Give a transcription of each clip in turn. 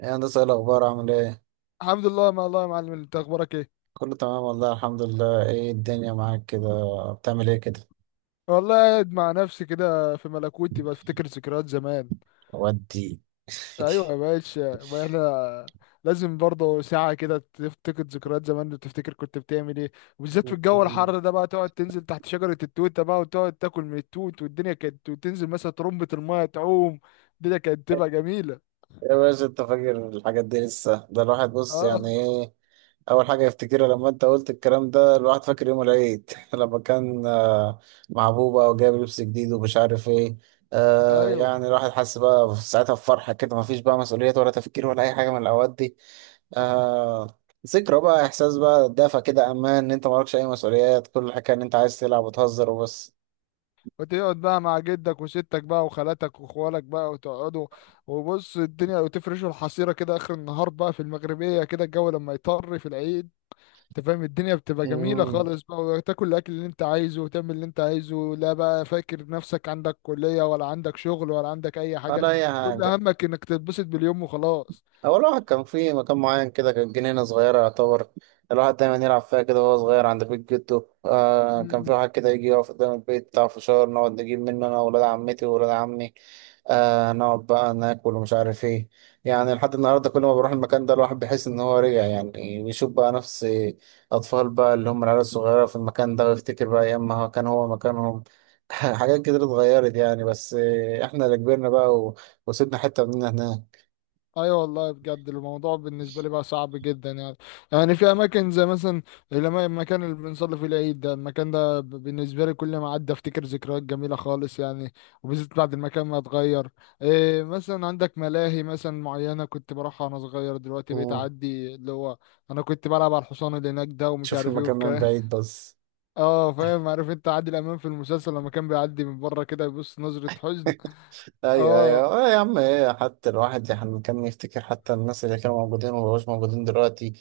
ايه يا هندسة، ايه الأخبار؟ عامل ايه؟ الحمد لله ما الله يا معلم، انت اخبارك ايه؟ كله تمام والله، الحمد لله. ايه الدنيا معاك كده؟ بتعمل ايه كده؟ والله قاعد مع نفسي كده في ملكوتي بفتكر ذكريات زمان. ودي. ايوه يا باشا، ما احنا لازم برضه ساعة كده تفتكر ذكريات زمان وتفتكر كنت بتعمل ايه. وبالذات في الجو الحر ده بقى تقعد تنزل تحت شجرة التوتة بقى وتقعد تاكل من التوت، والدنيا كانت، وتنزل مثلا ترمبة المية تعوم. الدنيا كانت تبقى جميلة. يا باشا انت فاكر الحاجات دي لسه؟ ده الواحد بص اه. يعني ايه أول حاجة يفتكرها لما انت قلت الكلام ده؟ الواحد فاكر يوم العيد لما كان آه، مع بوبا وجايب لبس جديد ومش عارف ايه. آه ايوه يعني الواحد حس بقى ساعتها بفرحة كده، مفيش بقى مسؤوليات ولا تفكير ولا أي حاجة من الأوقات دي. آه، ذكرى بقى، احساس بقى دافى كده، امان ان انت مالكش اي مسؤوليات، كل الحكايه ان انت عايز تلعب وتهزر وبس. وتقعد بقى مع جدك وستك بقى وخالاتك وخوالك بقى وتقعدوا وبص الدنيا، وتفرشوا الحصيرة كده آخر النهار بقى في المغربية كده الجو لما يطر في العيد. انت فاهم الدنيا بتبقى جميلة امم خالص بقى، وتاكل الأكل اللي انت عايزه وتعمل اللي انت عايزه، لا بقى فاكر نفسك عندك كلية ولا عندك شغل ولا عندك أي حاجة. ولا اي كل حاجه. همك انك تتبسط باليوم وخلاص. هو الواحد كان في مكان معين كده، كانت جنينة صغيرة يعتبر الواحد دايما يلعب فيها كده وهو صغير عند بيت جده. آه كان في واحد كده يجي يقف قدام البيت بتاع فشار، نقعد نجيب منه أنا وولاد عمتي وولاد عمي. آه نقعد بقى ناكل ومش عارف ايه. يعني لحد النهاردة كل ما بروح المكان ده الواحد بيحس إن هو رجع، يعني بيشوف بقى نفس أطفال بقى، اللي هم العيال الصغيرة في المكان ده، ويفتكر بقى أيام ما كان هو مكانهم. حاجات كتير اتغيرت يعني، بس آه، احنا اللي كبرنا بقى وسيبنا حتة مننا. ايوه والله بجد الموضوع بالنسبه لي بقى صعب جدا يعني. يعني في اماكن زي مثلا المكان اللي بنصلي فيه العيد ده، المكان ده بالنسبه لي كل ما اعدي افتكر ذكريات جميله خالص يعني. وبالذات بعد المكان ما اتغير. إيه مثلا عندك ملاهي مثلا معينه كنت بروحها وانا صغير، دلوقتي بقيت هناك اعدي اللي هو انا كنت بلعب على الحصان اللي هناك ده ومش تشوف عارف ايه المكان من والكلام. بعيد بس. اه فاهم. عارف انت عادل امام في المسلسل لما كان بيعدي من بره كده يبص نظره حزن. ايوه ايوه، اه. آه يا عم ايه، حتى الواحد يعني كان يفتكر حتى الناس اللي كانوا موجودين وما بقوش موجودين دلوقتي.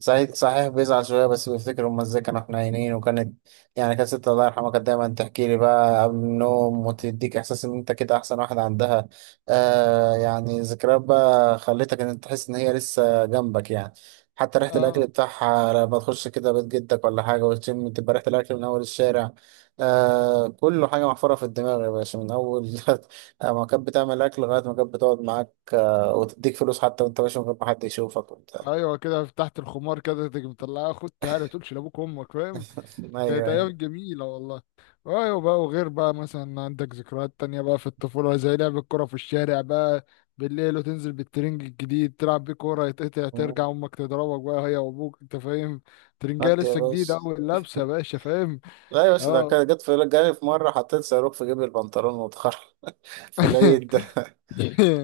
صحيح صحيح، بيزعل شويه بس بيفتكر هم ازاي كانوا. احنا عينين وكانت، يعني كانت ست الله يرحمها كانت دايما تحكي لي بقى قبل النوم، وتديك احساس ان انت كده احسن واحد عندها. آه يعني ذكريات بقى خلتك ان انت تحس ان هي لسه جنبك يعني. حتى ريحة الأكل اه بتاعها لما تخش كده بيت جدك ولا حاجة وتشم، تبقى ريحة الأكل من أول الشارع. آه كله حاجة محفورة في الدماغ يا باشا من أول. آه، ما كانت بتعمل اكل لغايه ما كانت بتقعد معاك آه، وتديك فلوس حتى وانت ماشي من غير ما حد يشوفك وبتاع. ايوه كده تحت الخمار كده تيجي مطلعها، خد تعالى تقولش لابوك وامك، فاهم؟ ايوه كانت ايام ايوه. جميله والله. ايوه بقى. وغير بقى مثلا عندك ذكريات تانية بقى في الطفوله زي لعب الكوره في الشارع بقى بالليل، وتنزل بالترنج الجديد تلعب بيه كوره، يتقطع مم. ترجع امك تضربك بقى هي وابوك، انت فاهم. ترنجايه ودي يا لسه جديده باشا. اول لابسه يا باشا، فاهم؟ لا يا باشا، ده اه. كان جت في جالي في مره حطيت صاروخ في جيب البنطلون واتخرج. في العيد ده.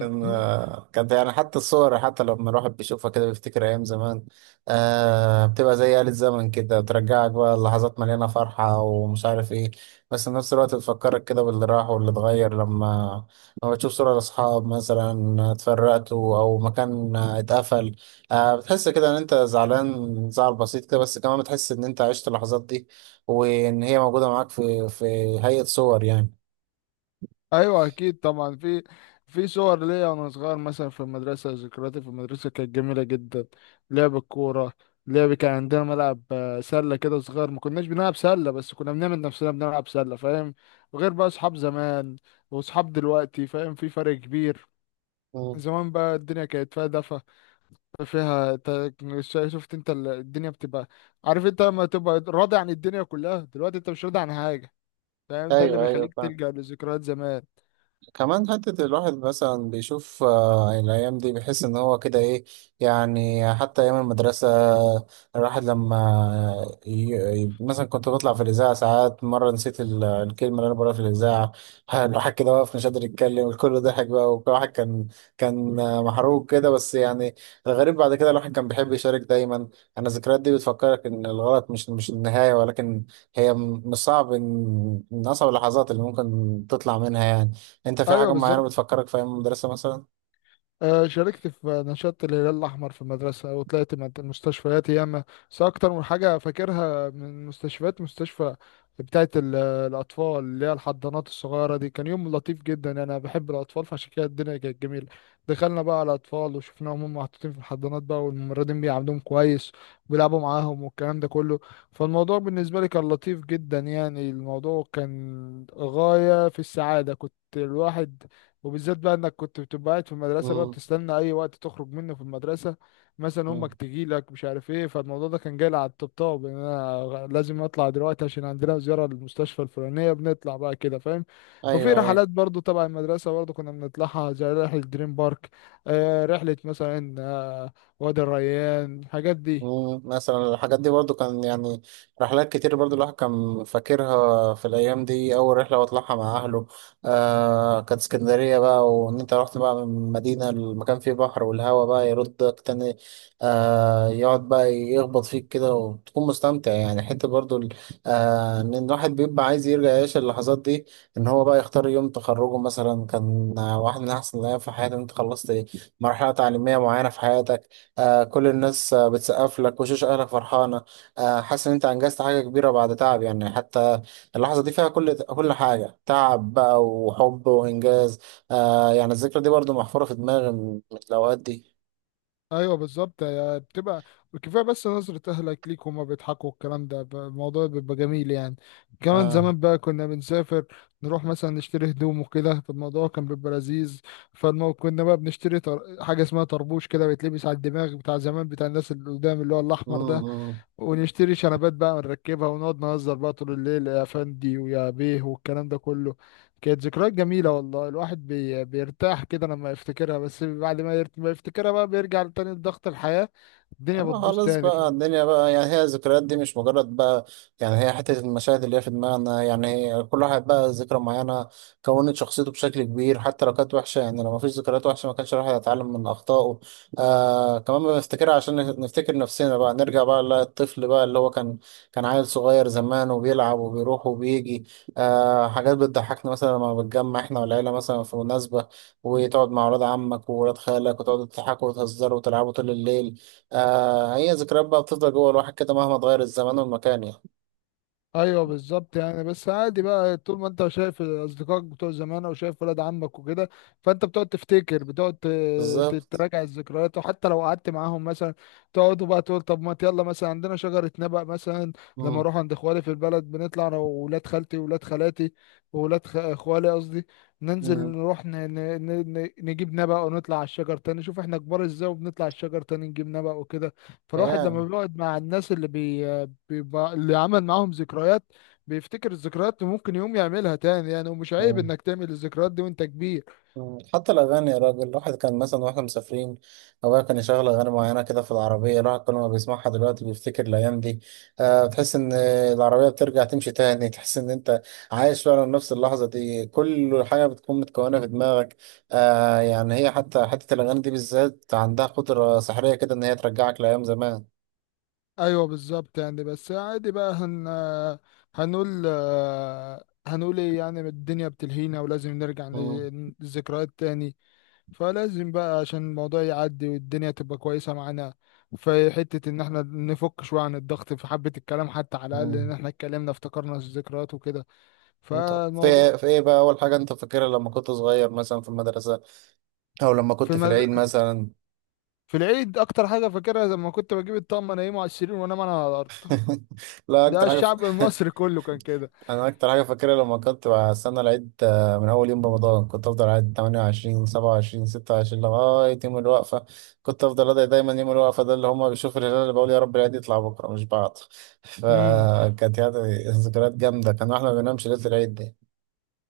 كان، كانت يعني حتى الصور، حتى لما الواحد بيشوفها كده بيفتكر أيام زمان. آه بتبقى زي آلة زمن كده، بترجعك بقى لحظات مليانة فرحة ومش عارف إيه. بس في نفس الوقت بتفكرك كده باللي راح واللي اتغير، لما بتشوف صورة لأصحاب مثلا اتفرقتوا أو مكان اتقفل. آه بتحس كده إن أنت زعلان، زعل بسيط كده، بس كمان بتحس إن أنت عشت اللحظات دي وإن هي موجودة معاك في هيئة صور يعني. ايوه اكيد طبعا في في صور ليا وانا صغير مثلا في المدرسه. ذكرياتي في المدرسه كانت جميله جدا. لعب الكوره. لعب. كان عندنا ملعب سله كده صغير، ما كناش بنلعب سله بس كنا بنعمل نفسنا بنلعب سله، فاهم؟ وغير بقى اصحاب زمان واصحاب دلوقتي، فاهم في فرق كبير. مم. زمان بقى الدنيا كانت فيها دفى، فيها شفت انت الدنيا بتبقى، عارف انت لما تبقى راضي عن الدنيا كلها، دلوقتي انت مش راضي عن حاجه، فاهم؟ ده اللي ايوه ايوه بيخليك فاهم. تلجأ لذكريات زمان. كمان حتة الواحد مثلا بيشوف آه، الأيام دي بيحس إن هو كده إيه. يعني حتى أيام المدرسة، الواحد لما ي... مثلا كنت بطلع في الإذاعة ساعات. مرة نسيت الكلمة اللي أنا بقولها في الإذاعة. الواحد كده واقف مش قادر يتكلم، الكل ضحك بقى، وكل واحد كان، كان آه، محروق كده بس يعني. الغريب بعد كده الواحد كان بيحب يشارك دايما. أنا الذكريات دي بتفكرك إن الغلط مش النهاية، ولكن هي مش صعب، إن من أصعب اللحظات اللي ممكن تطلع منها يعني. انت في ايوه حاجة معينة بالظبط. بتفكرك في ايام المدرسة مثلا؟ شاركت في نشاط الهلال الأحمر في المدرسة وطلعت من المستشفيات ياما. بس أكتر من حاجة فاكرها من المستشفيات مستشفى بتاعة الأطفال اللي هي الحضانات الصغيرة دي. كان يوم لطيف جدا يعني، أنا بحب الأطفال فعشان كده الدنيا كانت جميلة. دخلنا بقى على الأطفال وشفناهم هم محطوطين في الحضانات بقى، والممرضين بيعاملوهم كويس وبيلعبوا معاهم والكلام ده كله. فالموضوع بالنسبة لي كان لطيف جدا يعني، الموضوع كان غاية في السعادة. كنت الواحد، وبالذات بقى انك كنت بتبقى قاعد في المدرسه بقى امم بتستنى اي وقت تخرج منه في المدرسه، مثلا امك تجي لك مش عارف ايه. فالموضوع ده كان جاي لي على الطبطاب ان انا لازم اطلع دلوقتي عشان عندنا زياره للمستشفى الفلانيه، بنطلع بقى كده، فاهم. وفي ايوه ايوه. رحلات برضو تبع المدرسه برضو كنا بنطلعها زي رحله دريم بارك. آه رحله مثلا آه وادي الريان، الحاجات دي. مم، مثلا الحاجات دي برضو كان يعني رحلات كتير برضو الواحد كان فاكرها في الأيام دي. أول رحلة بطلعها مع أهله آه كانت اسكندرية بقى، وإن أنت رحت بقى من مدينة المكان فيه بحر والهوا بقى يردك تاني. آه يقعد بقى يخبط فيك كده وتكون مستمتع يعني، حتة برضو آه إن الواحد بيبقى عايز يرجع يعيش اللحظات دي. إن هو بقى يختار يوم تخرجه مثلا كان واحد من أحسن الأيام في حياتي، إن أنت خلصت مرحلة تعليمية معينة في حياتك. آه كل الناس آه بتسقف لك، وشوش اهلك فرحانه. آه حاسس ان انت انجزت حاجه كبيره بعد تعب، يعني حتى اللحظه دي فيها كل حاجه، تعب بقى وحب وانجاز. آه يعني الذكرى دي برضو محفوره في دماغي من الاوقات دي. ايوه بالظبط بتبقى كفايه بس نظره اهلك ليك وهما بيضحكوا، الكلام ده الموضوع بيبقى جميل يعني. كمان اه. زمان بقى كنا بنسافر، نروح مثلا نشتري هدوم وكده، فالموضوع كان بيبقى لذيذ. فالمو كنا بقى بنشتري حاجه اسمها طربوش كده بيتلبس على الدماغ بتاع زمان بتاع الناس اللي قدام، اللي هو مم، الاحمر ده. مم. ونشتري شنبات بقى ونركبها ونقعد نهزر بقى طول الليل، يا فندي ويا بيه والكلام ده كله. كانت ذكريات جميلة والله، الواحد بيرتاح كده لما يفتكرها، بس بعد ما، ما يفتكرها بقى بيرجع تاني لضغط الحياة، الدنيا اه بتبوظ خلاص تاني. بقى، الدنيا بقى يعني، هي الذكريات دي مش مجرد بقى يعني، هي حتة المشاهد اللي هي في دماغنا يعني، هي كل واحد بقى ذكرى معينة كونت شخصيته بشكل كبير. حتى لو كانت وحشة، يعني لو مفيش ذكريات وحشة ما كانش الواحد هيتعلم من أخطائه. آه كمان بنفتكرها عشان نفتكر نفسنا بقى، نرجع بقى للطفل بقى اللي هو كان عيل صغير زمان وبيلعب وبيروح وبيجي. آه حاجات بتضحكنا مثلا لما بنتجمع احنا والعيلة مثلا في مناسبة، وتقعد مع ولاد عمك وولاد خالك، وتقعدوا تضحكوا وتهزروا وتلعبوا طول الليل. آه هي ذكريات بقى بتفضل جوه الواحد كده مهما اتغير الزمان والمكان يعني. ايوه بالظبط يعني. بس عادي بقى طول ما انت شايف اصدقائك بتوع زمان او شايف ولاد عمك وكده، فانت بتقعد تفتكر، بتقعد بالظبط. تراجع الذكريات. وحتى لو قعدت معاهم مثلا تقعدوا بقى تقول طب ما يلا، مثلا عندنا شجرة نبق مثلا، لما مم. اروح عند اخوالي في البلد بنطلع انا وولاد خالتي وولاد خالاتي وولاد اخوالي قصدي، ننزل مم. نروح نجيب نبق ونطلع على الشجر تاني، شوف احنا كبار ازاي وبنطلع على الشجر تاني نجيب نبق وكده. فالواحد لما أيام. بيقعد مع الناس اللي بيبقى اللي عمل معاهم ذكريات، بيفتكر الذكريات وممكن يقوم يعملها تاني يعني، ومش عيب مم. انك تعمل الذكريات دي وانت كبير. مم. حتى الأغاني يا راجل، الواحد كان مثلا واحنا مسافرين أبويا كان يشغل أغاني معينة كده في العربية، الواحد كل ما بيسمعها دلوقتي بيفتكر الأيام دي. آه تحس إن العربية بترجع تمشي تاني، تحس إن أنت عايش فعلا نفس اللحظة دي، كل حاجة بتكون متكونة في دماغك. آه يعني هي حتى حتة الأغاني دي بالذات عندها قدرة سحرية كده، إن هي ترجعك لأيام زمان. ايوه بالظبط يعني. بس عادي بقى هنقول هنقول ايه يعني؟ الدنيا بتلهينا ولازم نرجع مم. للذكريات تاني. فلازم بقى عشان الموضوع يعدي والدنيا تبقى كويسة معانا في حتة ان احنا نفك شوية عن الضغط في حبة الكلام، حتى على الاقل ان مم. احنا اتكلمنا افتكرنا الذكريات وكده. انت في ايه، فالموضوع. في ايه بقى اول حاجه انت فاكرها لما كنت صغير مثلا في المدرسه او لما في كنت في العيد مثلا؟ في العيد اكتر حاجه فاكرها لما كنت بجيب الطقم انيمه على السرير وانام انا على الارض. لا ده اكتر حاجه ف... الشعب المصري كله كان كده. انا اكتر حاجه فاكرها لما كنت بستنى العيد آه، من اول يوم رمضان كنت افضل قاعد 28 27 26 لغايه يوم الوقفه. كنت افضل ادعي دايما يوم الوقفه ده اللي هم بيشوفوا الهلال، اللي بقول يا رب العيد يطلع بكره مش بعد. امم فكانت يعني ذكريات جامده، كان احنا ما بننامش ليله العيد دي.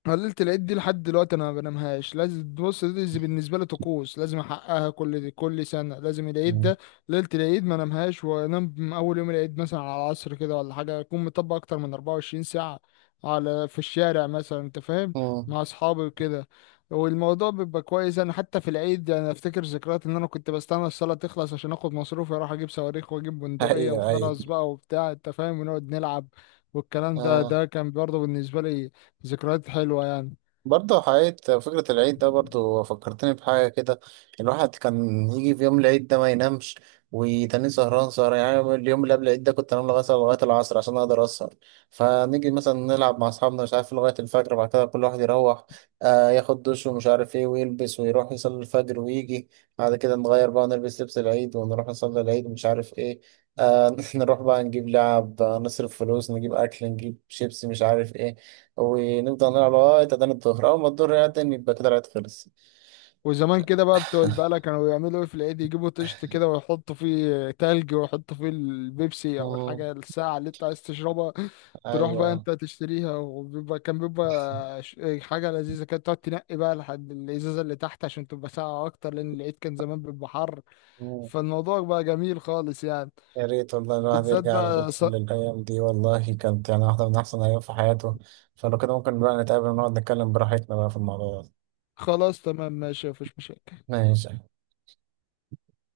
قللت العيد دي لحد دلوقتي انا ما بنامهاش، لازم بص دي بالنسبه لي طقوس لازم احققها، كل دي كل سنه لازم العيد مم. ده، ليله العيد ما انامهاش، وانام من اول يوم العيد مثلا على العصر كده ولا حاجه، اكون مطبق اكتر من 24 ساعه على في الشارع مثلا، انت فاهم، مم. مع اصحابي وكده. والموضوع بيبقى كويس. انا حتى في العيد انا افتكر ذكريات ان انا كنت بستنى الصلاه تخلص عشان اخد مصروفي اروح اجيب صواريخ واجيب بندقيه ايوه ايوه. وخرز بقى وبتاع، انت فاهم، ونقعد نلعب والكلام ده، ده كان برضه بالنسبه لي ذكريات حلوة يعني. برضه حقيقة فكرة العيد ده برضه فكرتني بحاجة كده، الواحد كان يجي في يوم العيد ده ما ينامش وتاني، سهران يعني. اليوم اللي قبل العيد ده كنت انام لغاية العصر عشان اقدر اسهر، فنيجي مثلا نلعب مع اصحابنا مش عارف لغاية الفجر، بعد كده كل واحد يروح آه ياخد دش ومش عارف ايه ويلبس ويروح يصلي الفجر ويجي. بعد كده نغير بقى، نلبس لبس العيد ونروح نصلي العيد ومش عارف ايه. آه نروح بقى نجيب لعب آه، نصرف فلوس، نجيب اكل، نجيب شيبسي مش عارف ايه، ونفضل نلعب لغاية أذان الظهر. أول ما الظهر يأذن يبقى كده الوقت خلص. وزمان كده بقى بتوع البقالة كانوا بيعملوا ايه في العيد، يجيبوا طشت كده ويحطوا فيه تلج ويحطوا فيه البيبسي او اه. الحاجة الساعة اللي انت عايز تشربها، تروح بقى أيوة. انت تشتريها، وبيبقى كان بيبقى حاجة لذيذة، كانت تقعد تنقي بقى لحد الازازة اللي تحت عشان تبقى ساقعة اكتر، لان العيد كان زمان بيبقى حر. مم. فالموضوع بقى جميل خالص يعني. يا ريت والله الواحد بالذات يرجع بقى للأيام دي، والله كانت يعني واحدة من أحسن الأيام في حياته. فلو كده ممكن بقى نتقابل ونقعد نتكلم براحتنا بقى في الموضوع ده. خلاص تمام ماشي، مفيش مشاكل. ماشي.